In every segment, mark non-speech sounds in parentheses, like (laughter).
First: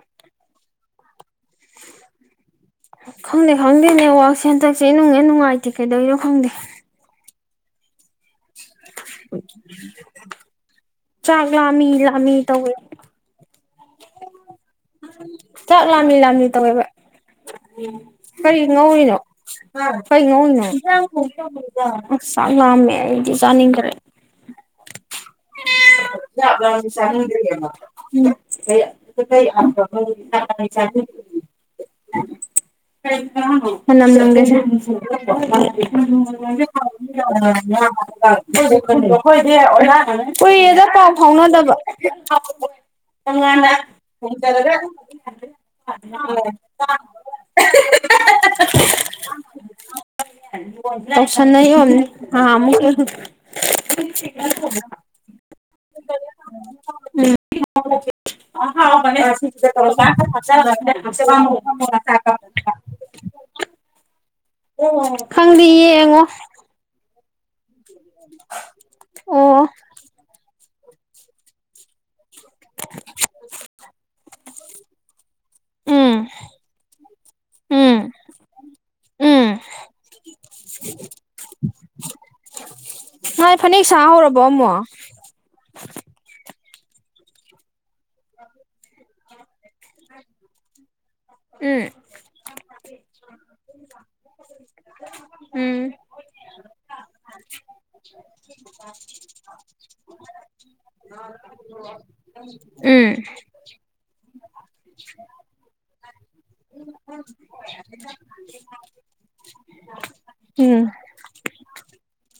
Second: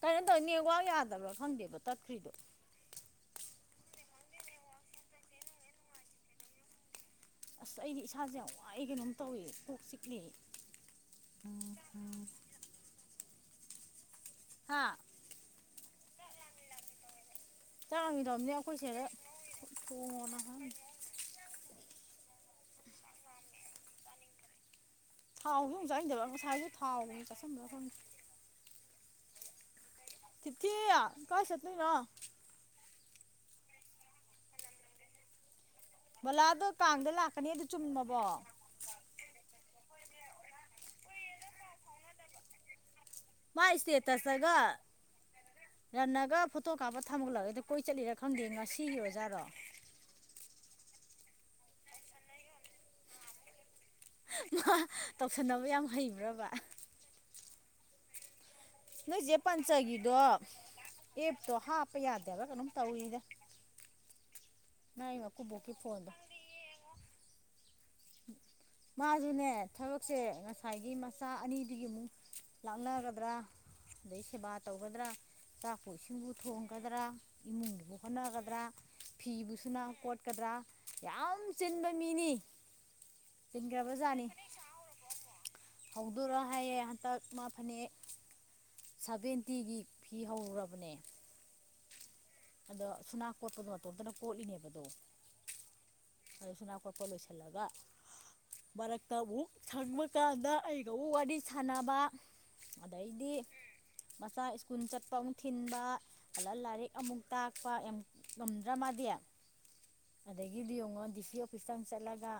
ꯀꯩꯅꯣ ꯇꯧꯏꯗꯣ ꯅꯦꯠꯋꯥꯛ ꯌꯥꯗꯕ꯭ꯔꯥ ꯈꯪꯗꯦꯕ ꯇꯠꯇꯈ꯭ꯔꯤꯗꯣ ꯈꯪꯗꯦ-ꯈꯪꯗꯦ ꯅꯦꯠꯋꯥꯛꯁꯦ ꯍꯟꯗꯛꯁꯦ ꯏꯅꯨꯡ ꯍꯦꯛ ꯅꯨꯡꯉꯥꯏꯇꯦ ꯀꯩꯗꯧꯏꯅꯣ ꯈꯪꯗꯦ ꯑꯁ ꯑꯩꯗꯤ ꯏꯁꯥꯁꯦ ꯌꯥꯝ ꯋꯥꯏ ꯋꯥꯏ ꯀꯩꯅꯣꯝ ꯇꯧꯏ ꯀꯣꯛ ꯆꯤꯛꯂꯦ ꯆꯥꯛ ꯂꯥꯝꯃꯤ ꯂꯥꯝꯃꯤ ꯇꯧꯋꯦ ꯍꯥ ꯆꯥꯛ ꯂꯥꯝꯂꯤ-ꯂꯥꯝꯂꯤ ꯇꯧꯋꯦꯕ ꯆꯥꯔꯝꯈꯤꯗꯕꯅꯦ ꯀꯔꯤ ꯑꯩꯈꯣꯏ ꯁꯤꯗ ꯉꯧꯔꯤꯅꯣ ꯍꯥ ꯀꯔꯤ ꯊꯣꯡꯉꯣꯅ ꯉꯧꯔꯤꯅꯣ ꯈꯪꯗꯦ ꯎꯝꯆꯥꯛ ꯂꯥꯝꯃꯦ ꯑꯩꯗꯤ ꯆꯥꯅꯤꯡꯒꯔꯦ ꯊꯥꯎꯁꯨ ꯑꯃꯛ ꯆꯥꯅꯤꯡꯗꯦꯕ ꯉꯁꯥꯏꯁꯨ ꯊꯥꯎꯒ ꯆꯥꯁꯤꯟꯕ꯭ꯔ ꯈꯪꯗꯦ ꯀ ꯊꯤꯊꯤ ꯀꯥꯏ ꯆꯠꯇꯣꯏꯅꯣ (unintelligible) ꯃꯅꯝ ꯅꯝꯒꯦ ꯁꯦ ꯎꯝ ꯕꯂꯥꯗꯣ ꯀꯥꯡꯗ ꯂꯥꯛꯀꯅꯤ ꯑꯗꯨ ꯆꯨꯝꯃꯕꯣ (unintelligible) ꯍꯣꯏꯗꯤ ꯑꯣꯖꯥꯅꯅꯦ ꯀꯨꯏꯔꯗ ꯄꯥꯎ ꯐꯥꯎꯅꯗꯕ (unintelligible) ꯃꯥ ꯇꯣꯡꯉꯥꯟꯅ ꯏꯁꯇꯦꯇꯁꯇꯒ ꯊꯣꯡꯖꯤꯟꯔꯒ ꯔꯟꯅꯒ ꯐꯣꯇꯣ ꯀꯥꯞꯄ ꯊꯝꯃꯂꯛꯏꯗꯣ ꯀꯣꯏ ꯆꯠꯂꯤꯔꯥ ꯈꯪꯗꯦ ꯉꯁꯤꯒꯤ ꯑꯣꯏꯖꯥꯠꯔꯣ (inaudible) ꯇꯧꯁꯟꯅꯩ ꯑꯣꯏꯔꯝꯅꯤ ꯅꯍꯥꯟꯃꯨꯛꯀꯤ ꯃꯥꯥ ꯇꯧꯁꯟꯅꯕ ꯌꯥꯝ ꯍꯩꯕ꯭ꯔꯕ (inaudible) ꯅꯣꯏ ꯆꯦ ꯎꯝ ꯄꯟꯆꯒꯤꯗꯣ (inaudible) (inaudible) ꯇꯧꯋꯤꯗ ꯑꯣ ꯈꯪꯗꯦ ꯃꯀꯨꯕꯣꯛꯀꯤ ꯐꯣꯟꯗꯣ ꯌꯦꯡꯉꯣ (unintelligible) ꯃꯥꯁꯨꯅꯦ ꯑꯣ ꯊꯕꯛꯁꯦ ꯉꯁꯥꯏꯒꯤ ꯃꯆꯥ ꯑꯅꯤꯗꯨꯒꯤ ꯑꯃꯨꯛ ꯂꯥꯛꯅꯒꯗ꯭ꯔꯥ ꯑꯗꯩ ꯁꯦꯕꯥ ꯇꯧꯒꯗ꯭ꯔꯥ ꯆꯥꯛꯄ ꯎꯝ ꯏꯁꯤꯡꯕꯨ ꯊꯣꯡꯒꯗ꯭ꯔꯥ ꯎꯝ ꯏꯃꯨꯡꯒꯤꯃꯨꯛ ꯍꯣꯠꯅꯒꯗ꯭ꯔꯥ ꯎꯝ ꯐꯤꯕꯨꯁꯨꯅ ꯀꯣꯠꯀꯗ꯭ꯔꯥ ꯌꯥꯝ ꯆꯤꯟꯕ ꯃꯤꯅꯤ ꯃꯥ ꯐꯅꯦꯛ ꯁꯥ ꯍꯧꯔꯕꯣ ꯑꯃꯨꯛ ꯍꯧꯗꯣꯔꯥ ꯍꯥꯏꯌꯦ ꯍꯟꯇꯛ ꯃꯥ ꯐꯅꯦꯛ ꯁꯚꯦꯟꯇꯤꯒꯤ ꯐꯤ ꯍꯧꯔꯕꯅꯦ ꯎꯝ꯫ ꯑꯗꯣ ꯁꯨꯅꯥ ꯀꯣꯠꯄꯗꯣ ꯃꯇꯣꯝꯇꯅ ꯀꯣꯠꯂꯤꯅꯦꯕꯗꯣ ꯎꯝ ꯑꯗ ꯁꯅꯥ ꯈꯣꯠꯄ ꯂꯣꯏꯁꯤꯜꯂꯒ ꯃꯔꯛꯇ ꯑꯃꯨꯛ ꯊꯪꯕ ꯀꯥꯟꯗ ꯑꯩ ꯗꯧ ꯋꯥꯔꯤ ꯁꯥꯟꯅꯕ ꯎꯝ ꯑꯗꯩꯗꯤ ꯃꯆꯥ ꯁ꯭ꯀꯨꯜ ꯆꯠꯄ ꯑꯃꯨꯛ ꯊꯤꯟꯕ ꯍꯥꯜꯂ ꯂꯥꯏꯔꯤꯛ ꯑꯃꯨꯛ ꯇꯥꯛꯄ ꯌꯥꯝ ꯉꯝꯗ꯭ꯔꯥ ꯃꯥꯗꯤ ꯑꯗꯒꯤꯗꯤ ꯎꯝ ꯌꯦꯡꯉꯣ ꯗꯤ ꯁꯤ ꯑꯣꯐꯤꯁ ꯇꯥ ꯑꯃꯨꯛ ꯆꯠꯂꯒ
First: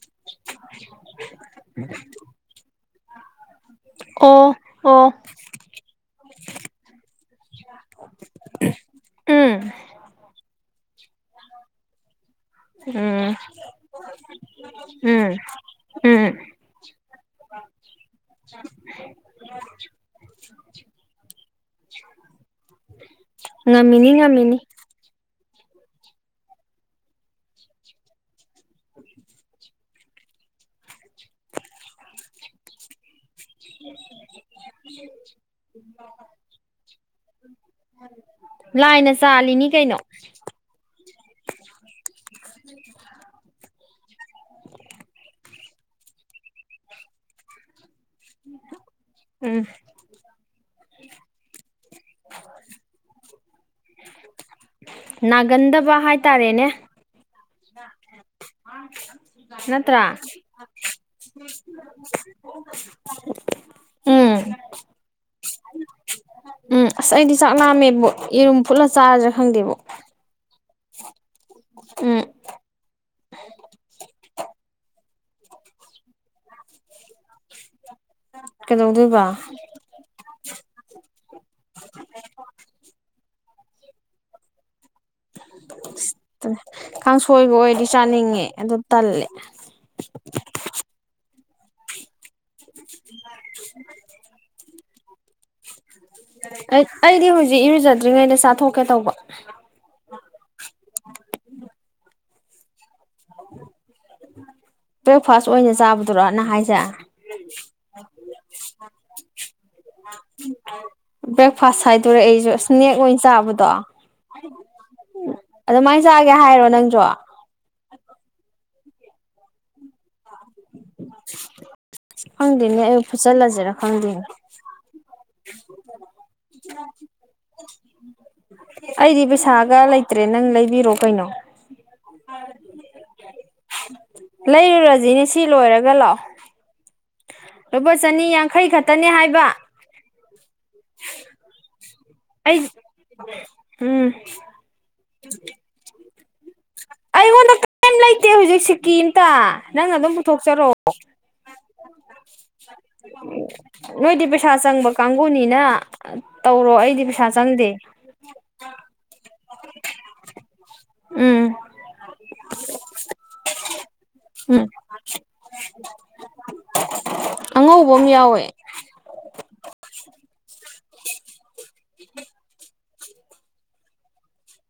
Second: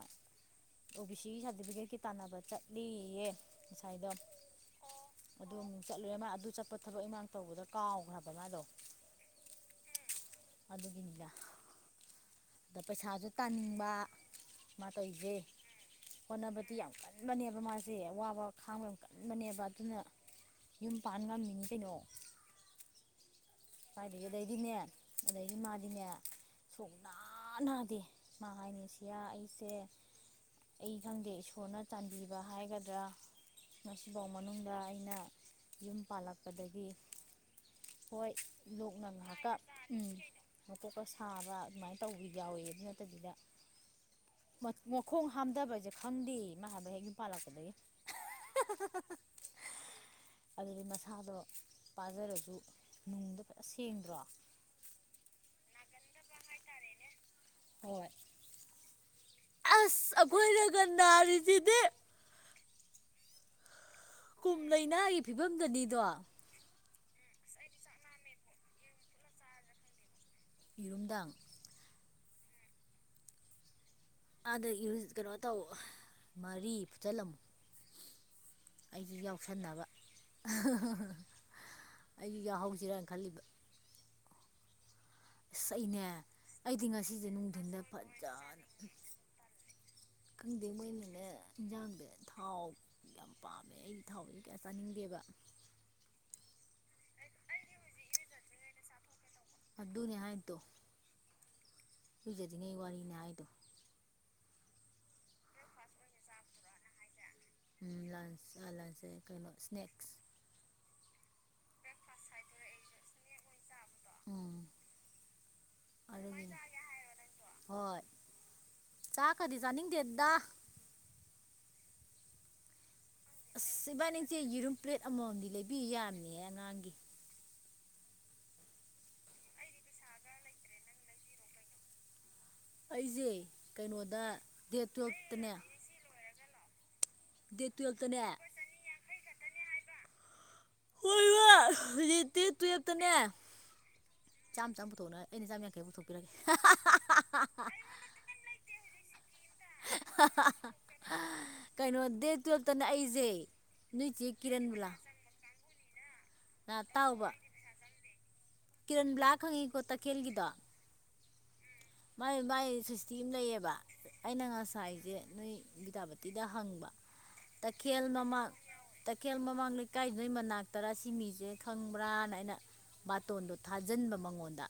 ꯑꯣ ꯕꯤ ꯁꯤꯒꯤ ꯁꯥꯔꯇꯤꯐꯤꯀꯦꯠꯀꯤ ꯇꯥꯟꯅꯕ ꯆꯠꯂꯤꯌꯦ ꯉꯁꯥꯏꯗꯣ ꯑꯣ ꯑꯣ ꯑꯗꯨ ꯑꯃꯨꯛ ꯆꯠꯂꯨꯔꯦ ꯃꯥ ꯑꯗꯨ ꯆꯠꯄ ꯊꯕꯛ ꯏꯃꯥꯡ ꯇꯧꯕꯗ ꯀꯥꯎꯈ꯭ꯔꯕ ꯃꯥꯗꯣ ꯎꯝ ꯑꯗꯨꯒꯤꯅꯤꯗꯥ ꯑꯗ ꯄꯩꯁꯥꯁꯨ ꯎꯝ ꯇꯥꯅꯤꯡꯕ ꯃꯥꯅ ꯎꯝ ꯇꯧꯔꯤꯁꯦ ꯎꯝ ꯍꯣꯠꯅꯕꯗꯤ ꯌꯥꯝ ꯀꯟꯕꯅꯦꯕ ꯃꯥꯁꯦ ꯑꯋꯥꯕ ꯈꯥꯡꯕ ꯌꯥꯝ ꯀꯟꯕꯅꯦꯕ ꯑꯗꯨꯅ ꯌꯨꯝ ꯄꯥꯟ ꯉꯝꯃꯤꯅꯤ ꯀꯩꯅꯣ ꯉꯝꯃꯤꯅꯤ ꯀꯥꯏꯗꯒꯤ ꯉꯝꯃꯤꯅꯤ ꯑꯗꯩꯗꯤꯅꯦ ꯑꯗꯩꯗꯤ ꯃꯥꯗꯤꯅꯦ ꯁꯨ ꯅꯥ ꯅꯥꯗꯦ ꯃꯥ ꯍꯥꯏꯅꯤ ꯁꯤꯌꯥ ꯑꯩꯁꯦ ꯑꯩ ꯈꯪꯗꯦ ꯏꯁꯣꯔꯅ ꯆꯥꯟꯕꯤꯕ ꯍꯥꯏꯒꯗ꯭ꯔꯥ ꯉꯁꯤꯐꯥꯎ ꯃꯅꯨꯡꯗ ꯑꯩꯅ ꯌꯨꯝ ꯄꯥꯜꯂꯛꯄꯗꯒꯤ ꯍꯣꯏ ꯂꯣꯛꯅ ꯂꯥꯏꯅ ꯉꯥꯏꯍꯥꯛꯀ ꯆꯥꯜꯂꯤꯅꯤ ꯀꯩꯅꯣ ꯎꯝ ꯃꯀꯣꯛꯀ ꯁꯥꯕ ꯑꯗꯨꯃꯥꯏꯅ ꯇꯧꯕ ꯌꯥꯎꯋꯦ ꯑꯗꯨ ꯅꯠꯇꯕꯤꯗ ꯃꯈꯣꯡ ꯍꯥꯝꯊꯕꯁꯦ ꯈꯪꯗꯦ ꯃꯥ ꯍꯥꯏꯕ ꯍꯦꯛ ꯌꯨꯝ ꯄꯥꯜꯂꯛꯄꯗꯒꯤ ꯎꯝ꯫ ꯑꯗꯨꯗꯤ ꯃꯁꯥꯗꯣ ꯄꯥꯖꯔꯁꯨ ꯅꯨꯡꯗ ꯐ ꯁꯦꯡꯗ꯭ꯔꯣ ꯅꯥꯒꯟꯗꯕ ꯅꯒꯥꯟꯗꯕ ꯍꯥꯏꯇꯥꯔꯦꯅꯦ ꯍꯥꯏꯇꯔꯦꯅꯦ ꯍꯣꯏ ꯃꯥꯅ ꯈꯤꯏꯇꯪ ꯑꯁ ꯑꯩꯈꯣꯏꯅꯒ ꯅꯥꯔꯤꯁꯤꯗꯤ (inaudible) ꯎꯝ꯫ ꯀꯨꯝ ꯂꯩꯅꯥꯒꯤ ꯐꯤꯕꯝꯗꯨꯅꯤꯗꯣ ꯎꯝ ꯑꯁ ꯑꯩꯗꯤ ꯆꯥꯛ ꯂꯥꯝꯃꯦꯕꯣ ꯌꯦꯔꯨꯝ ꯄꯨꯠꯂ ꯆꯥꯔꯁꯤꯔꯥ ꯈꯪꯗꯦꯕꯨ ꯌꯦꯔꯨꯝꯗꯥꯡ ꯎꯝ ꯑꯥꯗ ꯏꯔꯨ ꯀꯩꯅꯣ ꯇꯧ ꯃꯔꯤ ꯐꯨꯆꯜꯂꯝꯃꯨ ꯑꯩꯁꯨ ꯀꯩꯗꯧꯗꯣꯏꯕ ꯌꯥꯎꯁꯟꯅꯕ ꯑꯩꯁꯨ ꯌꯥꯍꯧꯁꯤꯔꯥꯅ ꯈꯜꯂꯤꯕ ꯑꯁ ꯑꯩꯅꯦ ꯑꯩꯗꯤ ꯉꯁꯤꯁꯦ ꯀꯥꯡꯁꯣꯏꯒ ꯅꯨꯡꯊꯤꯟꯗ ꯑꯣꯏꯔꯗꯤ ꯆꯥꯅꯤꯡꯉꯦ ꯐꯖꯅ ꯑꯗꯨ ꯎꯝ ꯇꯜꯂꯦ ꯈꯪꯗꯦ ꯃꯣꯏꯅꯅꯦ ꯏꯟꯖꯥꯡꯗ ꯊꯥꯎ ꯌꯥꯝ ꯄꯥꯝꯃꯦ ꯑꯩꯒꯤ ꯊꯥꯎꯁꯦ ꯀꯌꯥ ꯆꯥꯅꯤꯡꯗꯦꯕ ꯑꯩ ꯑꯩꯗꯤ ꯍꯧꯖꯤꯛ ꯏꯔꯨꯖꯗ꯭ꯔꯤꯉꯩꯗ ꯆꯥꯊꯣꯛꯀꯦ ꯇꯧꯕ ꯑꯗꯨꯅꯦ ꯍꯥꯏꯗꯣ ꯏꯔꯨꯖꯔꯤꯉꯩ ꯋꯥꯔꯤꯅꯦ ꯍꯥꯏꯗꯣ ꯕ꯭ꯔꯦꯛꯐꯥꯁ ꯑꯣꯏꯅ ꯆꯥꯕꯗꯨꯔꯣ ꯅꯪ ꯍꯥꯏꯁꯦ ꯎꯝ ꯂꯥꯟꯁ ꯂꯟꯁꯦ ꯀꯩꯅꯣ ꯁꯅꯦꯛꯁ (unintelligible) ꯕ꯭ꯔꯦꯛꯐꯥꯁ ꯍꯥꯏꯗꯣꯔꯦ ꯑꯩꯁꯨ ꯁꯅꯦꯛꯁ ꯑꯣꯏꯅ ꯆꯥꯕꯗꯣ ꯎꯝ ꯑꯗꯨꯃꯥꯏꯅ ꯆꯒꯦ ꯑꯗꯨꯒꯤꯅꯦ ꯍꯥꯏꯔꯣ ꯅꯪꯁ‌ꯣ ꯍꯣꯏ ꯆꯥꯛꯀꯗꯤ ꯆꯥꯅꯤꯡꯗꯦꯗꯥ ꯈꯪꯗ‌ꯦꯅꯦ ꯑꯌꯨ ꯑꯁ ꯏꯕꯥꯅꯤꯁ‌ꯦ ꯌꯦꯔꯨꯝ ꯄ꯭ꯂꯦꯠ ꯑꯃꯃꯝꯗꯤ ꯂꯩꯕꯤ ꯌꯥꯝꯅꯤꯍ‌ꯦ ꯑꯉꯥꯡꯒꯤ ꯑꯩꯗꯤ ꯄꯩꯁꯥꯒ ꯂꯩꯇ꯭ꯔꯦ ꯅꯪ ꯂꯩꯕꯤꯔꯣ ꯀꯩꯅꯣ ꯑꯩꯖ‌ꯦ ꯀꯩꯅꯣꯗ ꯗꯦꯠ ꯇꯨꯌꯦꯜꯐꯇꯅꯦ (unintelligible) ꯂꯥꯛꯑ‌ꯣ ꯂꯨꯄꯥ ꯇꯨꯌꯦꯜꯞꯇꯅꯦ ꯆꯥꯅꯤ ꯌꯥꯡꯈꯩ ꯈꯛꯇꯅꯤ ꯍꯥꯏꯕ ꯍꯣꯏ ꯏꯃꯥ ꯍꯧꯖꯤꯛꯇꯤ ꯑꯩ ꯇꯨꯌꯦꯜꯞꯇꯅꯦ ꯎꯝ ꯆꯥꯝ ꯆꯝ ꯄꯨꯊꯣꯛꯅ ꯑꯩꯅ ꯆꯥꯝ ꯌꯥꯡꯈꯩ ꯄꯨꯊꯣꯛꯄꯤꯔꯒꯦ ꯑꯩꯉꯣꯟꯗ ꯀꯔꯤꯝ ꯂꯩꯇꯦ ꯍꯧꯖꯤꯛ ꯁꯤꯀꯤꯑꯝꯇ ꯅꯪꯅ ꯑꯗꯨꯝ ꯄꯨꯊꯣꯛꯆꯔ‌ꯣ ꯀꯩꯅꯣ ꯗꯦꯠ ꯇꯨꯌꯦꯜꯞꯇꯅ ꯑꯩꯁꯦ ꯅꯣꯏꯆꯦ ꯀꯤꯔꯟꯕꯂꯥ ꯄꯨꯅꯤꯅ ꯇꯧꯔꯣ ꯅꯥ ꯑꯩꯗꯤ ꯄꯩꯁꯥ ꯇꯥꯎꯕ ꯆꯪꯗꯦ ꯀꯤꯔꯟꯕꯂꯥ ꯈꯪꯉꯤꯀꯣ ꯇꯈꯦꯜꯒꯤꯗꯣ ꯎꯝ ꯃꯥꯏ ꯃꯥꯏ ꯁꯨꯁꯇꯤ ꯑꯝ ꯂꯩꯌꯦꯕ ꯑꯩꯅ ꯎꯝ ꯉꯁꯥꯏꯁꯦ ꯅꯣꯏ ꯕꯤꯗꯄꯇꯤꯗ ꯍꯪꯕ ꯑꯉꯧꯕ ꯇꯈꯦꯜ ꯑꯃ ꯌꯥꯎꯋꯦ ꯃꯃꯥꯡ ꯇꯈꯦꯜ ꯃꯃꯥꯡ ꯂꯩꯀꯥꯏ ꯅ‌ꯣꯏ ꯃꯅꯥꯛꯇꯔꯥ ꯁꯤ ꯃꯤꯁꯦ ꯈꯪꯕ꯭ꯔꯥꯅ ꯑꯩꯅ ꯕꯥꯇꯣꯟꯗꯣ ꯊꯥꯖꯤꯟꯕ ꯃꯉꯣꯟꯗ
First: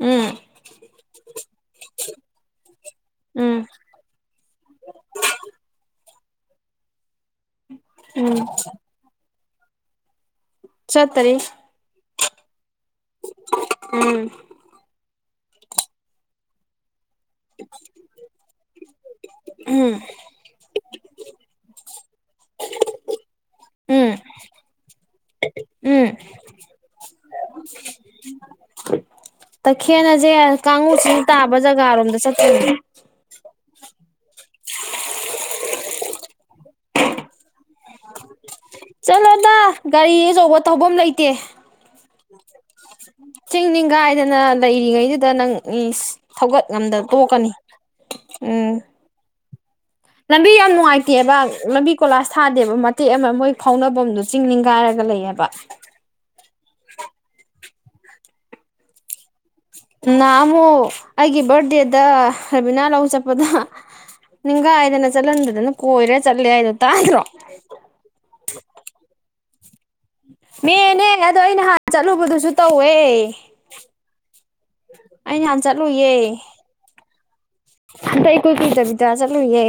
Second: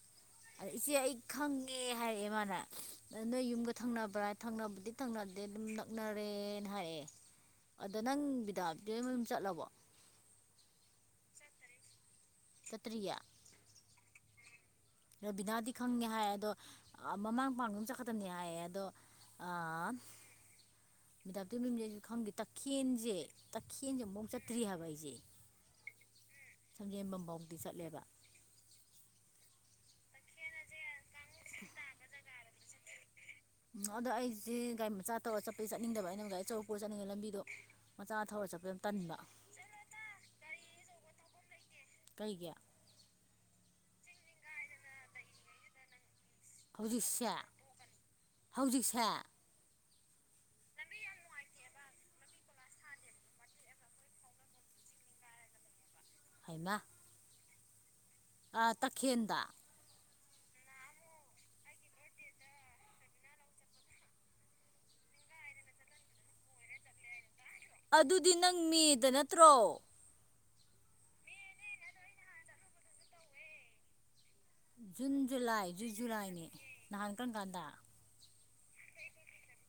ꯎꯝ ꯑꯗ ꯏꯆꯦ ꯑꯩ ꯈꯪꯉꯦ ꯍꯥꯏꯔꯛꯑꯦ ꯃꯥꯅ ꯅꯣꯏ ꯎꯝ ꯌꯨꯝꯒ ꯊꯪꯅꯕ꯭ꯔꯥ ꯊꯪꯅꯕꯗꯤ ꯊꯪꯅꯗꯦ ꯑꯗꯨꯝ ꯅꯛꯅ ꯔꯦꯅ ꯍꯥꯏꯔꯛꯑ‌ꯦ ꯑꯗꯣ ꯅꯪ ꯎꯝ ꯕꯤꯗꯥꯞꯇꯤ ꯍ‌ꯣꯏ ꯃꯌꯨꯝ ꯆꯠꯂꯕꯣ ꯆꯠꯇꯔꯤ ꯆꯠꯇ꯭ꯔꯤꯌ‌ꯦ ꯎꯝ ꯔꯕꯤꯅꯥꯗꯤ ꯈꯪꯉꯦ ꯍꯥꯏ ꯑꯗꯣ ꯃꯃꯥꯡ ꯄꯄꯥꯡꯅ ꯗꯨꯝ ꯆꯠꯀꯗꯕꯅꯤ ꯍꯥꯏꯌꯦ ꯑꯗꯣ ꯑꯥ ꯎꯝ ꯕꯤꯗꯥꯄꯇꯤ ꯍ‌ꯣꯏ ꯃꯌꯨꯝꯁ‌ꯦ ꯑꯩꯁꯨ ꯈꯪꯗꯦ ꯇꯈꯦꯟꯁꯦ ꯇꯈꯦꯟꯁꯦ ꯎꯝ ꯑꯃꯨꯛ ꯆꯠꯇ꯭ꯔꯤ ꯍꯥꯏꯕ ꯑꯩꯁꯦ ꯎꯝ ꯁꯟꯖ‌ꯦꯟꯕꯝꯐꯥꯎꯗꯤ ꯆꯠꯂꯦꯕ ꯇꯈꯦꯟꯁꯦ ꯀꯥꯡꯉꯨꯆꯤꯡ ꯇꯥꯕ ꯖꯒꯥꯔꯣꯝꯗ ꯆꯠꯇ‌ꯣꯏꯅꯤ ꯎꯝ ꯑꯗ ꯑꯩꯁꯤ ꯒꯥꯔꯤ ꯃꯆꯥ ꯇꯧꯔꯒ ꯆꯠꯄꯗꯤ ꯆꯠꯅꯤꯡꯗꯕ ꯑꯩꯅ ꯑꯃꯨꯛ ꯒꯥꯔꯤꯆꯧ ꯄꯨꯔ ꯆꯠꯅꯤꯡꯉꯦ ꯂꯝꯕꯤꯗꯣ ꯃꯆꯥ ꯊꯧꯔ ꯆꯠꯄ ꯇꯟꯕ ꯆꯠꯂꯣꯗ ꯒꯥꯔꯤ ꯑꯆꯧꯕ ꯊꯧꯐꯝ ꯂꯩꯇꯦ ꯀꯩꯒꯤ ꯆꯤꯡ ꯅꯤꯡꯒꯥꯏꯗꯅ ꯂꯩꯔꯤꯉꯩꯁꯤꯗ ꯅꯪ‌ ꯏꯁ ꯊꯧꯒꯠ ꯉꯝꯗ ꯍꯧꯖꯤꯛꯁꯦ ꯇꯣꯛꯀꯅꯤ ꯎꯝ ꯍꯧꯖꯤꯛꯁꯦ ꯂꯝꯕꯤ ꯌꯥꯝ ꯅꯨꯡꯉꯥꯏꯇꯦꯕ ꯂꯝꯕꯤ ꯀꯣꯂꯥꯁ ꯊꯥꯗꯦꯕ ꯃꯇꯦꯛ ꯑꯃ ꯃꯣꯏ ꯈꯥꯎꯅꯐꯝꯗꯨ ꯆꯤꯡ ꯅꯤꯡꯈꯥꯏꯔꯒ ꯂꯩꯌꯦꯕ ꯍꯥꯏꯃ ꯑꯥ ꯇꯈꯦꯟꯗ ꯅꯍꯥꯟꯃꯨꯛ ꯑꯩꯒꯤ ꯕꯥꯔꯗꯦꯗ ꯔꯕꯤꯅꯥ ꯂꯧ ꯆꯠꯄꯗ ꯅꯤꯡꯈꯥꯏꯗꯅ ꯆꯠꯍꯟꯗꯗꯅ ꯀꯣꯏꯔ ꯆꯠꯂꯦ ꯍꯥꯏꯗꯣ ꯇꯥꯗ꯭ꯔꯣ ꯑꯗꯨꯗꯤ ꯅꯪ ꯃ‌ꯦꯗ ꯅꯠꯇ꯭ꯔꯣ ꯃ‌ꯦꯅꯦ ꯑꯗꯣ ꯑꯩ ꯅꯍꯥꯟ ꯆꯠꯂꯨꯕꯗꯨꯁꯨ ꯇꯧꯋꯦ ꯖꯨꯟ ꯑꯩ ꯅꯍꯥꯟ ꯖꯨꯂꯥꯏ ꯖꯨꯛ ꯆꯠꯂꯨꯌꯦ ꯖꯨꯂꯥꯏꯅꯦ ꯅꯍꯥꯟ ꯀꯔꯝ ꯀꯥꯟꯗ ꯍꯟꯗꯛ ꯏꯀꯨꯏ ꯀꯨꯏꯗꯕꯤꯗ ꯆꯠꯂꯨꯏꯌꯦ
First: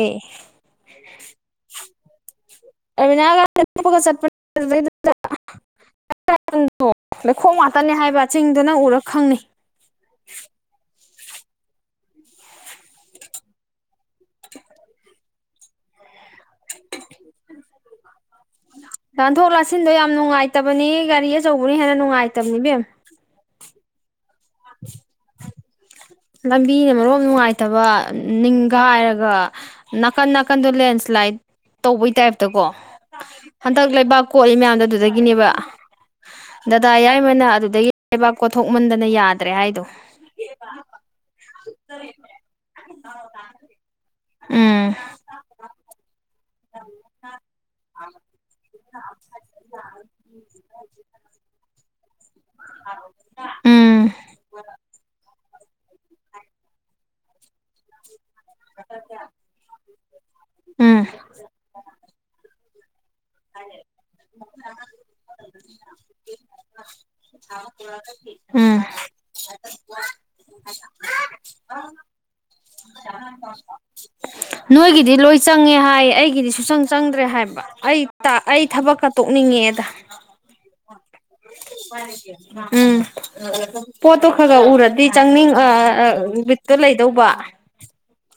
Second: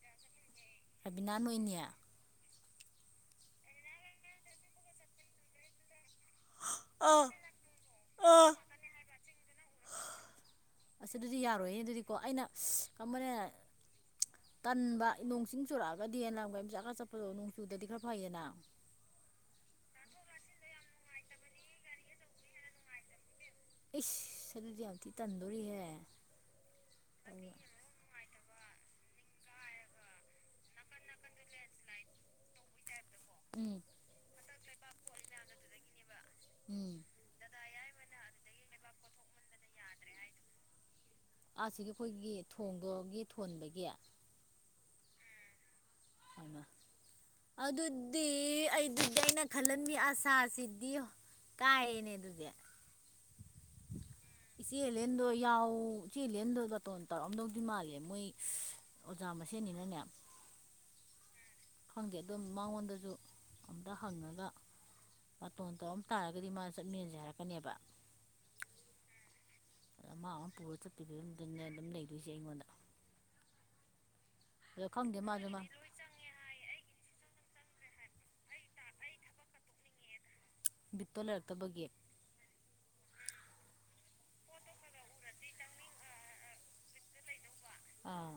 ꯔꯕꯤꯅꯥ ꯅꯣꯏꯅꯤ ꯔꯕꯤꯅꯥꯒ (unintelligible) ꯑꯥ (unintelligible) ꯂꯩꯈꯣꯝ ꯉꯥꯛꯇꯅ‌ꯦ ꯍꯥꯏꯕ ꯑꯥ ꯆꯤꯡꯗꯨ ꯅꯪ ꯎꯔ ꯈꯪꯅꯤ ꯑꯁ ꯑꯗꯨꯗꯤ ꯌꯥꯔꯣꯏꯍ‌ꯦ ꯑꯗꯨꯗꯤꯀꯣ ꯑꯩꯅ ꯈꯟꯕꯅ ꯇꯟꯕ ꯅꯣꯡ ꯆꯤꯡ ꯆꯨꯔꯛꯑꯒꯗꯤꯅ ꯒꯔꯤ ꯃꯆꯥꯒ ꯆꯠꯄꯗꯣ ꯅꯣꯡ ꯆꯨꯗꯗꯤ ꯈꯔ ꯐꯩꯌꯦꯅ ꯫ ꯂꯥꯟꯊꯣꯛ ꯂꯥꯁꯤꯟꯗꯣ ꯌꯥꯝ ꯅꯨꯡꯉꯥꯏꯇꯕꯅꯤ ꯒꯥꯔꯤ ꯑꯆꯧꯕꯅ ꯍꯦꯟꯅ ꯅꯨꯡꯉꯥꯏꯇꯕꯅꯤ ꯏꯕꯦꯝꯃ ꯫ ꯏꯁ ꯑꯗꯨꯗꯤ ꯌꯥꯝ ꯊꯤ ꯇꯟꯗꯣꯔꯤꯍꯦ ꯂꯝꯕꯤꯅ ꯃꯔꯣꯟ ꯑꯝ ꯅꯨꯡꯉꯥꯏꯇꯕ ꯑ ꯅꯤꯡꯒꯥꯏꯔꯒ ꯅꯥꯀꯟ ꯅꯥꯀꯟꯗꯣ ꯂꯦꯟꯁ꯭ꯂꯥꯏꯠ ꯇꯧꯕꯩ ꯇꯥꯏꯞꯇꯀꯣ ꯎꯝ ꯍꯟꯗꯛ ꯂꯩꯕꯥꯛ ꯀꯣꯠꯂꯤ ꯃꯌꯥꯝꯗꯣ ꯑꯗꯨꯗꯒꯤꯅꯦꯕ ꯗꯗꯥ ꯎꯝ ꯌꯥꯏꯃꯅ ꯑꯗꯨꯗꯒꯤ ꯂꯩꯕꯥꯛ ꯀꯣꯊꯣꯛꯃꯟꯗꯅ ꯌꯥꯗ꯭ꯔꯦ ꯍꯥꯏꯗꯣ ꯫ ꯑꯥꯁꯤꯒꯤ ꯑꯩꯈꯣꯏꯒꯤ ꯊꯣꯡꯗꯣꯒꯤ ꯊꯣꯟꯕꯒꯤ ꯎꯝ ꯍꯥꯏꯃ ꯑꯗꯨꯗꯤ ꯑꯩꯗꯤ ꯑꯩꯅ ꯈꯜꯂꯝꯃꯤ ꯑꯁꯥꯁꯤꯗꯤ ꯀꯥꯏꯔ‌ꯦꯅꯦ ꯑꯗꯨꯗꯤ ꯎꯝ ꯏꯆꯦ ꯍꯦꯂꯦꯟꯗꯣ ꯌꯥꯎ ꯏꯆꯦ ꯂꯦꯟꯗ‌ꯣ ꯕꯥꯇꯣꯟ ꯇꯧꯔꯛꯑꯝꯗꯧꯗꯤ ꯃꯥꯜꯂꯦ ꯃꯣꯏ ꯑꯣꯖꯥ ꯃꯁꯦꯟꯅꯤꯅꯅꯦ ꯎꯝ ꯈꯪꯗꯦ ꯑꯗ‌ꯣ ꯃꯉꯣꯟꯗꯖꯨ ꯑꯝꯇ ꯍꯪꯉꯒ ꯕꯥꯇꯣꯟ ꯇꯧꯔꯝ ꯇꯥꯔꯒꯗꯤ ꯃꯥꯅ ꯆꯠꯃꯤꯟꯅꯁꯦ ꯍꯥꯏꯔꯛꯀꯅꯦꯕ (inaudible) ꯎꯝ ꯑ ꯃꯥ ꯃꯨ ꯄꯨꯔ ꯆꯠꯄꯩ ꯐꯥꯚꯝꯗꯨꯅ‌ꯦ ꯑꯗꯨꯝ ꯂꯩꯗꯣꯏꯖ‌ꯦ ꯑꯩꯉꯣꯟꯗ ꯫ ꯑꯗꯣ ꯅꯣꯏꯒꯤꯗꯤ ꯈꯪꯗꯦ ꯂꯣꯏ ꯃꯥꯁꯨ ꯃꯥ ꯆꯪꯉꯦ ꯍꯥꯏ ꯑꯩꯒꯤꯗꯤ ꯁꯨꯨꯆꯪ ꯆꯪꯗ꯭ꯔꯦ ꯍꯥꯏꯕ ꯑꯩ ꯇ ꯑꯎ ꯊꯕꯛꯀ ꯇꯣꯛꯅꯤꯡꯉ‌ꯦꯑꯦꯗ ꯫ ꯕꯤꯠꯇ‌ꯣ ꯂꯩꯔꯛ ꯎꯝ ꯄꯣꯠꯇꯣ ꯈ꯭ꯔ ꯈ꯭ꯔ ꯎꯔ ꯗꯤ ꯆꯪꯅꯤꯡ ꯑ ꯑ ꯕꯤꯠꯇꯣ ꯂꯩꯗꯧꯕ ꯫ ꯑꯥ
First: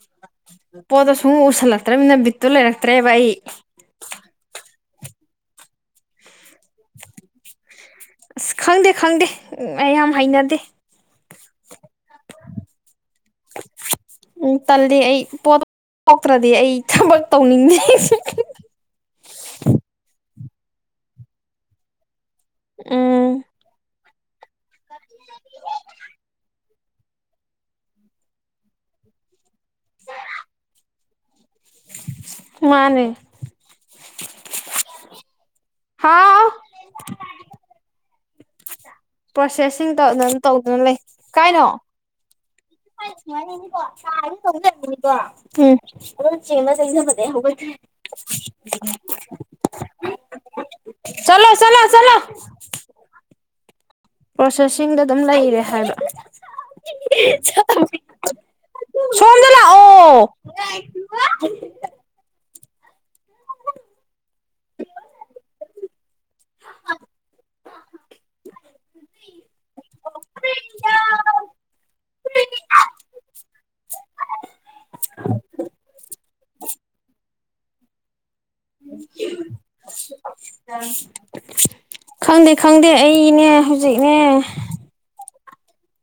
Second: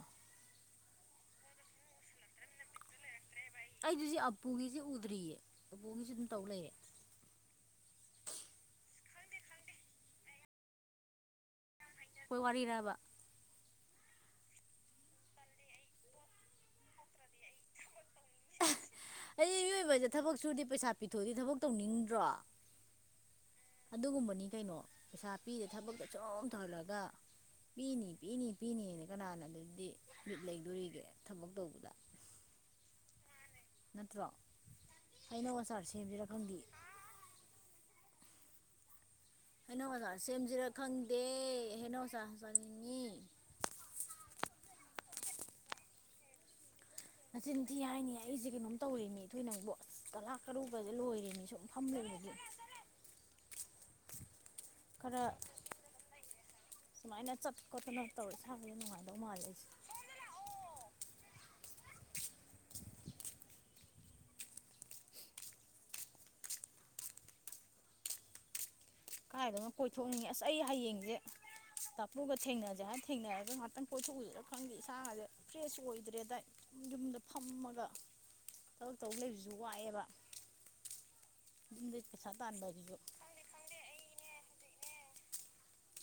ꯄꯣꯠꯇꯣ ꯁꯨꯡꯉꯨ ꯎꯁꯤꯜꯂꯛꯇ꯭ꯔꯝꯅꯤꯅ ꯕꯤꯠꯇꯨ ꯂꯩꯔꯛꯇ꯭ꯔꯦꯕ ꯑꯩ ꯫ ꯑꯩꯗꯨꯁꯤ ꯑꯄꯨꯒꯤꯁꯤ ꯎꯗ꯭ꯔꯤꯌꯦ ꯑꯄꯨꯒꯤꯁꯤ ꯗꯨꯝ ꯇꯧ ꯂꯩꯔ‌ꯦ ꯑꯁ ꯈꯪꯗꯦ ꯈꯪꯗꯦ ꯑꯩ ꯌꯥꯝ ꯍꯩꯅꯗꯦ ꯍ‌ꯣꯏ ꯋꯥꯔꯤꯔꯕ ꯎꯝ ꯇꯜꯂꯤ ꯑꯩ ꯄꯣꯠ (inaudible) ꯊꯣꯛꯇ꯭ꯔꯗꯤ ꯑꯩ ꯊꯕꯛ ꯇꯧꯅꯤꯡꯗꯦ ꯑꯩ ꯃꯤꯌ‌ꯣꯏꯕꯩꯁꯦ ꯊꯕꯛ ꯁꯨꯔꯗꯤ ꯄꯩꯁꯥ ꯄꯤꯊꯣꯛꯑꯗꯤ ꯊꯕꯛ ꯇꯧꯅꯤꯡꯗ꯭ꯔꯣ ꯎꯝ ꯑꯗꯨꯒꯨꯝꯕꯅꯤ ꯀꯩꯅꯣ ꯄꯩꯁꯥ ꯄꯤꯗꯦ ꯊꯕꯛꯇ ꯁꯨꯝ ꯇꯧꯍꯜꯂꯒ ꯄꯤꯅꯤ ꯄꯤꯅꯤ ꯄꯤꯅꯤꯅ ꯀꯅꯥꯅ ꯑꯗꯨꯗꯤ ꯕꯤꯠ ꯂꯩꯗꯣꯔꯤꯒꯦ ꯊꯕꯛ ꯇꯧꯕꯗ ꯃꯥꯅꯦ ꯅꯠꯇ꯭ꯔꯣ ꯍꯩꯅ‌ꯧ ꯑꯆꯥꯥꯔ ꯁꯦꯝꯁꯤꯔꯥ ꯍꯥꯎ ꯈꯪꯗꯤꯌ‌ꯦ (unintelligible) ꯍꯩꯅꯧ ꯄ꯭ꯔꯣꯁꯦꯁꯤꯡ ꯑꯆꯥꯔ ꯇꯧꯗꯨꯅ ꯁꯦꯝꯁꯤꯔ ꯇꯧꯗꯨꯅ ꯂꯩ ꯈꯪꯗꯦ ꯀꯥꯏꯅꯣ (inaudible) ꯍꯩꯅꯧ ꯑꯆꯥꯔ (unintelligible) ꯎꯝ ꯆꯥꯅꯤꯡꯉꯤ (unintelligible) ꯅꯆꯤꯟ ꯊꯤ ꯍꯥꯏꯅꯤ ꯑꯩꯁꯦ ꯀꯩꯅꯣꯝ ꯇꯧꯔꯦꯃꯤ ꯍ‌ꯦꯟꯊꯣꯏ ꯅꯪꯕꯨ ꯑꯁ ꯀꯂꯥ ꯀꯔꯨꯒꯁꯦ ꯂꯣꯏꯔꯦꯃꯤ ꯆꯠꯂꯣ ꯁꯨꯝ ꯆꯠꯂꯣ ꯐꯝ ꯆꯠꯂꯣ ꯂꯩꯕꯒꯤ ꯄ꯭ꯔꯣꯁꯦꯁꯤꯡꯗ ꯑꯗꯨꯝ ꯈꯔ ꯂꯩꯔꯦ ꯍꯥꯏꯕ ꯁꯨꯃꯥꯏꯅ ꯆꯠ ꯈꯣꯠꯇꯅ ꯇꯧꯔꯥ ꯏꯁꯥ ꯑꯗꯨꯅ ꯅꯨꯡꯉꯥꯏꯗꯧ ꯃꯥꯜꯂꯦ ꯁꯣꯝꯗ ꯑꯩꯁꯦ (unintelligible) (inaudible) (unintelligible) ꯀꯥꯏꯗꯅꯣꯝ ꯀꯣꯏꯊꯣꯛꯅꯤꯡꯉꯦ ꯑꯁ ꯑꯩ ꯍꯌꯦꯡꯖꯦ ꯇꯥꯛꯄꯨꯒ ꯊꯦꯡꯅꯖꯦ ꯍꯥꯏ ꯊꯦꯡꯅꯔꯒ ꯉꯍꯥꯛꯇꯪ ꯀꯣꯢꯊꯣꯛꯎꯖꯤꯔ ꯈꯪꯗꯦ ꯏꯁꯥꯥꯒꯖ‌ꯦ ꯐ꯭ꯔꯦꯁ ꯑꯣꯏꯗ꯭ꯔꯦꯗ ꯑꯩ ꯌꯨꯝꯗ ꯐꯝꯃꯒ ꯊꯕꯛ ꯇꯧ ꯂꯩꯕꯖꯤꯖꯨ ꯋꯥꯏꯑꯦꯕ ꯌꯨꯝꯗꯩ ꯄꯩꯁꯥ ꯈꯪꯗꯦ ꯇꯥꯟꯕ ꯈꯪꯗꯦ ꯍꯥꯏꯁꯤꯁꯨ ꯑꯩꯅꯦ ꯍꯧꯖꯤꯛꯅꯦ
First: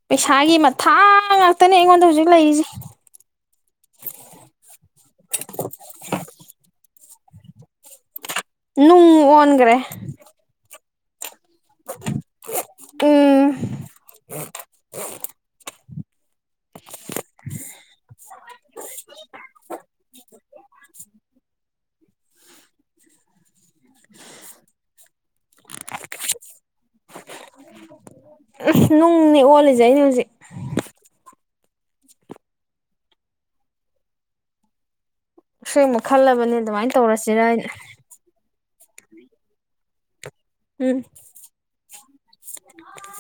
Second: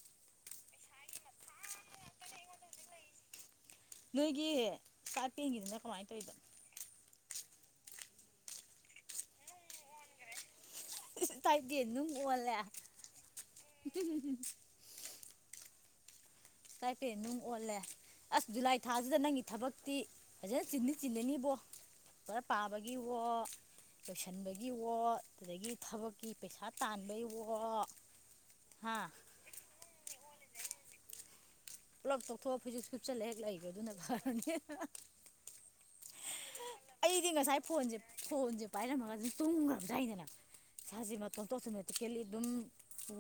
ꯄꯩꯁꯥꯒꯤ ꯃꯊꯥ ꯉꯥꯛꯇꯅꯦ ꯑꯩꯉꯣꯟꯗ ꯍꯧꯖꯤꯛ ꯂꯩꯔꯤꯖ‌ꯦ ꯅꯣꯏꯒꯤ ꯀꯥꯠꯄ‌ꯦꯟꯒꯤꯗꯨꯅ ꯀꯃꯥꯏꯅ ꯇꯧꯋꯤꯕ ꯅꯨꯡ ꯑꯣꯟꯒ꯭ꯔꯦ ꯇꯥꯏꯞꯗ‌ꯦꯟ ꯅꯨꯡ ꯑꯣꯜꯂꯦ ꯎꯝ (unintelligible) ꯏꯁꯇꯥꯢꯄꯦꯟ ꯅꯨꯡ ꯑꯣꯜꯂꯦ ꯑꯁ ꯖꯨꯂꯥꯏ ꯊꯥꯖꯤꯗ ꯅꯪꯒꯤ ꯊꯕꯛꯇꯤ ꯐꯖꯅ ꯆꯤꯟꯗꯤ ꯆꯤꯟꯅꯅꯤꯕꯣ ꯄꯔ ꯄꯥꯕꯒꯤꯑꯣ ꯂꯣꯏꯁꯟꯕꯒꯤꯑꯣ ꯑꯗꯒꯤ ꯊꯕꯛꯀꯤ ꯄꯩꯁꯥ ꯇꯥꯟꯕꯒꯤꯋꯣ ꯎꯝ ꯅꯨꯡꯅꯦ ꯑꯣꯜꯂꯤꯖꯦ ꯑꯩꯅ ꯍꯧꯖꯤꯛ ꯄꯨꯂꯞ ꯇꯧꯊꯣꯛꯑ ꯐꯩꯖꯨꯞ ꯁꯨꯨꯞꯆꯜꯂ ꯍꯦꯛ ꯂꯩ꯭ꯒꯔꯦ ꯑꯗꯨꯅ ꯐꯔꯅꯤ (unintelligible) ꯑꯁꯦꯡꯕ ꯈꯜꯂꯕꯅꯦ ꯑꯗꯨꯃꯥꯏꯅ ꯑꯩꯗꯤ ꯇꯧꯔꯁꯤꯔ ꯉꯁꯥꯏ ꯍꯥꯏꯅ ꯐꯣꯟꯖ‌ꯦ ꯐꯣꯟꯖ‌ꯦ ꯄꯥꯏꯔꯝꯃꯒ ꯑꯗꯨꯝ ꯇꯨꯒ꯭ꯔꯕꯖꯥꯠꯅꯤꯗꯅ ꯎꯝ ꯏꯁꯥꯖꯤꯃꯛ ꯇꯣꯇꯣꯁꯨꯃꯇꯤꯀꯦꯜꯂꯤ ꯗꯨꯝ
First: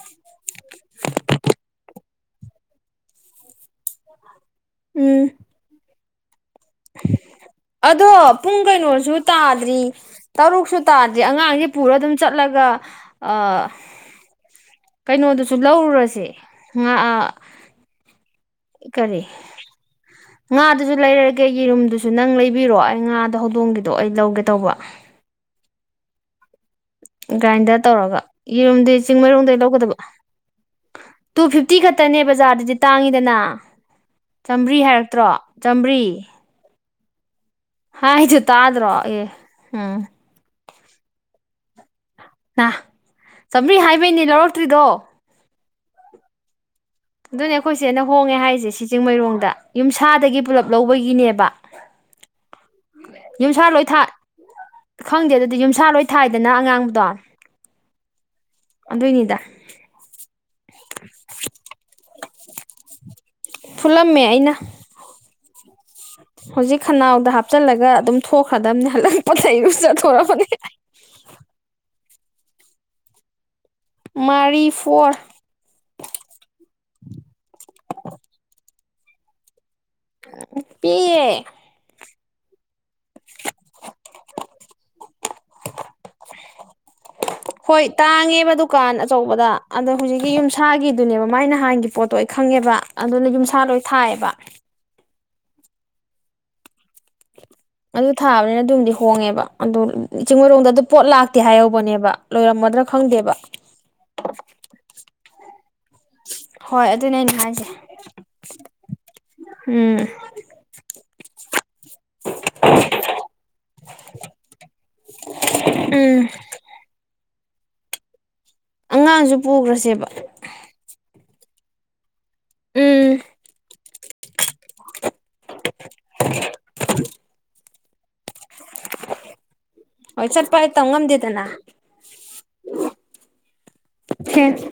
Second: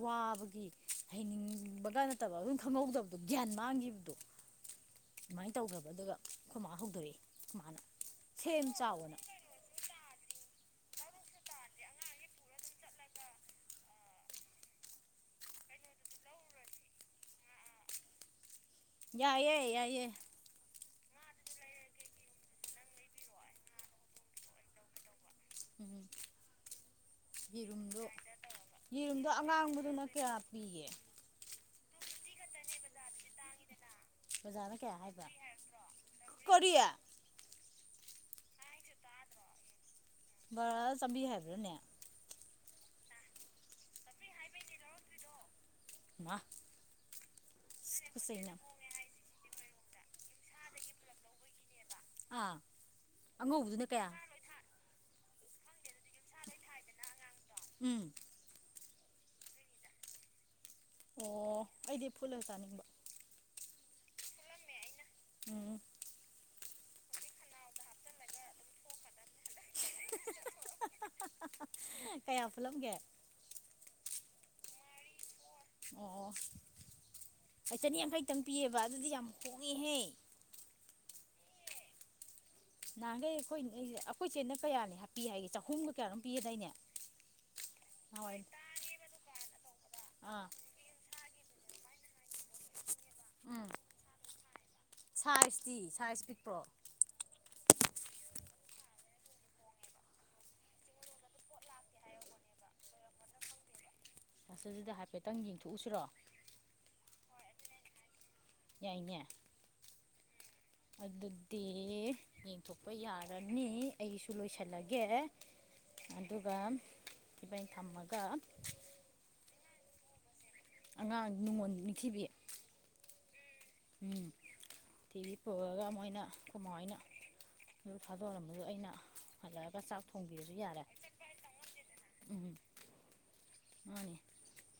ꯋꯥꯕꯒꯤ ꯍꯩꯅꯤꯡꯕꯒꯥ ꯅꯠꯇꯕ ꯑꯗꯨꯝ ꯈꯪꯍꯧꯗꯕꯗꯣ ꯒ꯭ꯌꯥꯟ ꯃꯥꯡꯒꯤꯕꯗꯣ (inaudible) ꯎꯝ ꯃꯥꯏꯟ ꯇꯧꯒ꯭ꯔꯕ ꯑꯗꯨꯒ ꯑꯈꯣꯏ ꯃꯥ ꯍꯧꯗꯣꯛꯔꯛꯑꯦ ꯈꯣꯢ ꯃꯥꯅ ꯇꯣ ꯄꯨꯡ ꯁꯦꯝ ꯀꯩꯅꯣꯁꯨ ꯆꯥꯎꯑꯣꯅ ꯇꯥꯗ꯭ꯔꯤ ꯇꯔꯨꯛꯁꯨ ꯇꯥꯗ꯭ꯔꯤ ꯑꯉꯥꯡꯁꯡꯖ‌ꯦ ꯄꯨꯔ ꯑꯗꯨꯝ ꯆꯠꯂꯒ ꯑ ꯀꯩꯅꯣꯗꯨꯁꯨ ꯂꯧꯔꯨꯔꯁꯦ ꯉ ꯑ ꯀꯔꯤ ꯌꯥꯏꯌꯦ ꯌꯥꯏꯌꯦ ꯉꯥꯗꯨꯁꯨ ꯂꯩꯔꯒꯦ ꯌꯦꯔꯨꯝꯗꯨꯁꯨ ꯅꯪ ꯂꯩꯕꯤꯔꯣ ꯑꯩ ꯉꯥꯗꯣ ꯍꯧꯗꯣꯡꯒꯤꯗꯣ ꯑꯩ ꯂꯧꯒꯦ ꯇꯧꯕ ꯎꯝ ꯒ꯭ꯔꯥꯏꯟꯗꯔ ꯌꯦꯔꯨꯝꯗꯣ ꯇꯧꯔꯒ ꯌꯦꯔꯨꯝꯗꯤ ꯌꯦꯔꯨꯝꯗꯣ ꯆꯤꯡꯃꯩꯔꯣꯡꯗꯩ ꯂꯧꯒꯗꯕ ꯑꯉꯥꯡꯕꯗꯨꯅ ꯀꯌꯥ ꯄꯤꯒꯦ ꯇꯨ ꯐꯤꯐꯇꯤ ꯈꯠꯇꯅꯦ ꯕꯖꯥꯔꯗꯗꯤ ꯇꯥꯡꯉꯤꯗꯅ ꯕꯖꯥꯔꯗ ꯆꯥꯝꯕ꯭ꯔꯤ ꯀꯌꯥ ꯍꯥꯏꯕ ꯍꯥꯏꯔꯛꯇ꯭ꯔꯣ ꯆꯥꯝꯕ꯭ꯔꯤ ꯀꯔꯤ ꯍꯥꯏꯗꯨ ꯇꯥꯗ꯭ꯔꯣ ꯑꯦ ꯍꯨꯝ ꯕꯔꯔꯥ ꯆꯥꯝꯃ꯭ꯔꯤ ꯍꯥꯏꯕ꯭ꯔꯥꯅꯦ ꯅ ꯆꯥꯝꯃ꯭ꯔꯤ ꯍꯥꯏꯕꯩꯅꯦ ꯂꯧꯔꯛꯇ꯭ꯔꯤꯗꯣ ꯏꯃꯥ ꯑꯗꯨꯅꯦ ꯑꯩꯈꯣꯏ ꯆ‌ꯦꯅ ꯍꯣꯡꯉꯦ ꯍꯥꯏꯖꯦ ꯁꯤ ꯆꯤꯡꯃꯩꯔꯣꯡꯗ ꯌꯨꯝꯁꯥꯗꯒꯤ ꯄꯨꯂꯞ ꯂꯧꯕꯒꯤꯅꯦꯕ ꯑꯥ ꯌꯨꯝꯁꯥ ꯑꯉꯧꯕꯗꯨꯅ ꯀꯌꯥ ꯂꯣꯏꯊꯥꯠ ꯈꯪꯗꯦ ꯑꯗꯨꯗꯤ ꯌꯨꯝꯁꯥ ꯂꯣꯏ ꯊꯥꯏꯗꯅ ꯑꯉꯥꯡꯕꯗꯣ ꯎꯝ ꯑꯗꯨꯏꯅꯤꯗ (inaudible) ꯑꯣ ꯑꯩꯗꯤ ꯐꯨꯠꯂ ꯆꯥꯅꯤꯡꯕ꯫ ꯐꯨꯂꯝꯃꯦ ꯑꯩꯅ꯫ ꯎꯝ꯫ ꯍꯧꯖꯤꯛ ꯈꯅꯥꯎꯗ ꯍꯥꯞꯆꯜꯂꯒ ꯑꯗꯨꯝ ꯊꯣꯛꯈ꯭ꯔꯗꯕꯅꯦ ꯍꯂꯛ ꯄꯣꯠꯆꯩ (unintelligible) ꯑꯗꯨ ꯆꯠꯊꯣꯔꯑꯕꯅꯤ ꯀꯌꯥ ꯐꯨꯠꯂꯝꯒꯦ꯫ ꯃꯔꯤ ꯐꯣꯔ꯫ ꯑꯣ ꯑꯩ ꯆꯅꯤ ꯌꯥꯡꯈꯩꯇꯪ ꯄꯤꯌꯦꯕ ꯑꯗꯨꯗꯤ ꯌꯥꯝ ꯍꯣꯡꯉꯦꯍꯦ꯫ ꯄꯤꯌꯦ ꯅꯍꯥꯟꯈꯩ ꯑꯩꯈꯣꯏ ꯑꯩꯈꯣꯏꯆꯦꯅ ꯀꯌꯥꯅꯤ ꯍꯥꯞꯄꯤ ꯍꯥꯏꯒꯦ ꯆꯍꯨꯝꯒ ꯀꯌꯥꯅꯣꯝ ꯄꯤꯌꯦꯗꯥꯏꯅꯦ ꯍꯣꯏ ꯅꯍꯥꯟꯋꯥꯏ ꯇꯥꯡꯉꯦꯕ ꯗꯨꯀꯥꯟ ꯑꯆꯧꯕꯗ ꯑꯗꯣ ꯍꯧꯖꯤꯛꯀꯤ ꯑꯥ ꯌꯨꯝꯁꯥꯒꯤ ꯑꯗꯨꯅꯦꯕ ꯃꯥꯏ ꯅꯍꯥꯟꯒꯤ ꯄꯣꯠꯇꯣ ꯑꯩ ꯈꯪꯉꯦꯕ ꯑꯗꯨꯅ ꯌꯨꯝꯁꯥ ꯎꯝ ꯂꯣꯏ ꯊꯥꯏꯌꯦꯕ ꯁꯥꯏꯖꯇꯤ ꯁꯥꯏꯖ ꯄꯤꯛꯄ꯭ꯔꯣ ꯑꯗꯨ ꯊꯥꯕꯅꯤꯅ ꯑꯗꯨꯝꯗꯤ ꯍꯣꯡꯉꯦꯕ ꯑꯗꯨ ꯆꯤꯡꯃꯩꯔꯣꯡꯗ ꯑꯗꯨ ꯄꯣꯠ ꯂꯥꯛꯇꯦ ꯍꯥꯏꯍꯧꯕꯅꯦꯕ ꯂꯣꯏꯔꯝꯃꯗ꯭ꯔꯥ ꯈꯪꯗꯦꯕ ꯑꯁ ꯑꯗꯨꯗꯤ ꯍꯥꯏꯐꯦꯠꯇꯪ ꯌꯦꯡꯊꯣꯛꯎꯁꯤꯔꯣ ꯍꯣꯏ ꯑꯗꯨꯅꯦ ꯑꯩꯅ ꯍꯥꯏꯁꯦ ꯌꯥꯏꯅꯦ ꯎꯝ ꯑꯗꯨꯗꯤ ꯌꯦꯡꯊꯣꯛꯄ ꯌꯥꯔꯅꯤ ꯑꯩꯁꯨ ꯂꯣꯏꯁꯜꯂꯒꯦ ꯎꯝ ꯑꯗꯨꯒ ꯏꯕꯅꯤ ꯊꯝꯃꯒ ꯑꯉꯥꯡꯁꯨ ꯄꯨꯒꯔ꯭ꯁꯦꯕ ꯑꯉꯥꯡ ꯅꯨꯡꯉꯣꯟ ꯅꯤꯡꯊꯤꯕꯤ ꯎꯝ ꯎꯝ ꯗꯤꯂꯤ ꯄꯨꯔꯒ ꯃꯣꯏꯅ ꯈꯣꯏꯃꯥ ꯍꯣꯏꯅ ꯑꯗꯨ ꯊꯥꯗꯣꯛꯔꯝꯕꯗꯨ ꯑꯩꯅ ꯍꯜꯂꯛꯑꯒ ꯆꯥꯛ ꯍꯣꯏ ꯊꯣꯡꯕꯤꯔꯁꯨ ꯆꯠꯄ ꯍꯥꯏ ꯌꯥꯔꯦ ꯇꯝ ꯉꯝꯗꯦꯗꯅ ꯎꯝ ꯃꯥꯅꯤ ꯍꯦ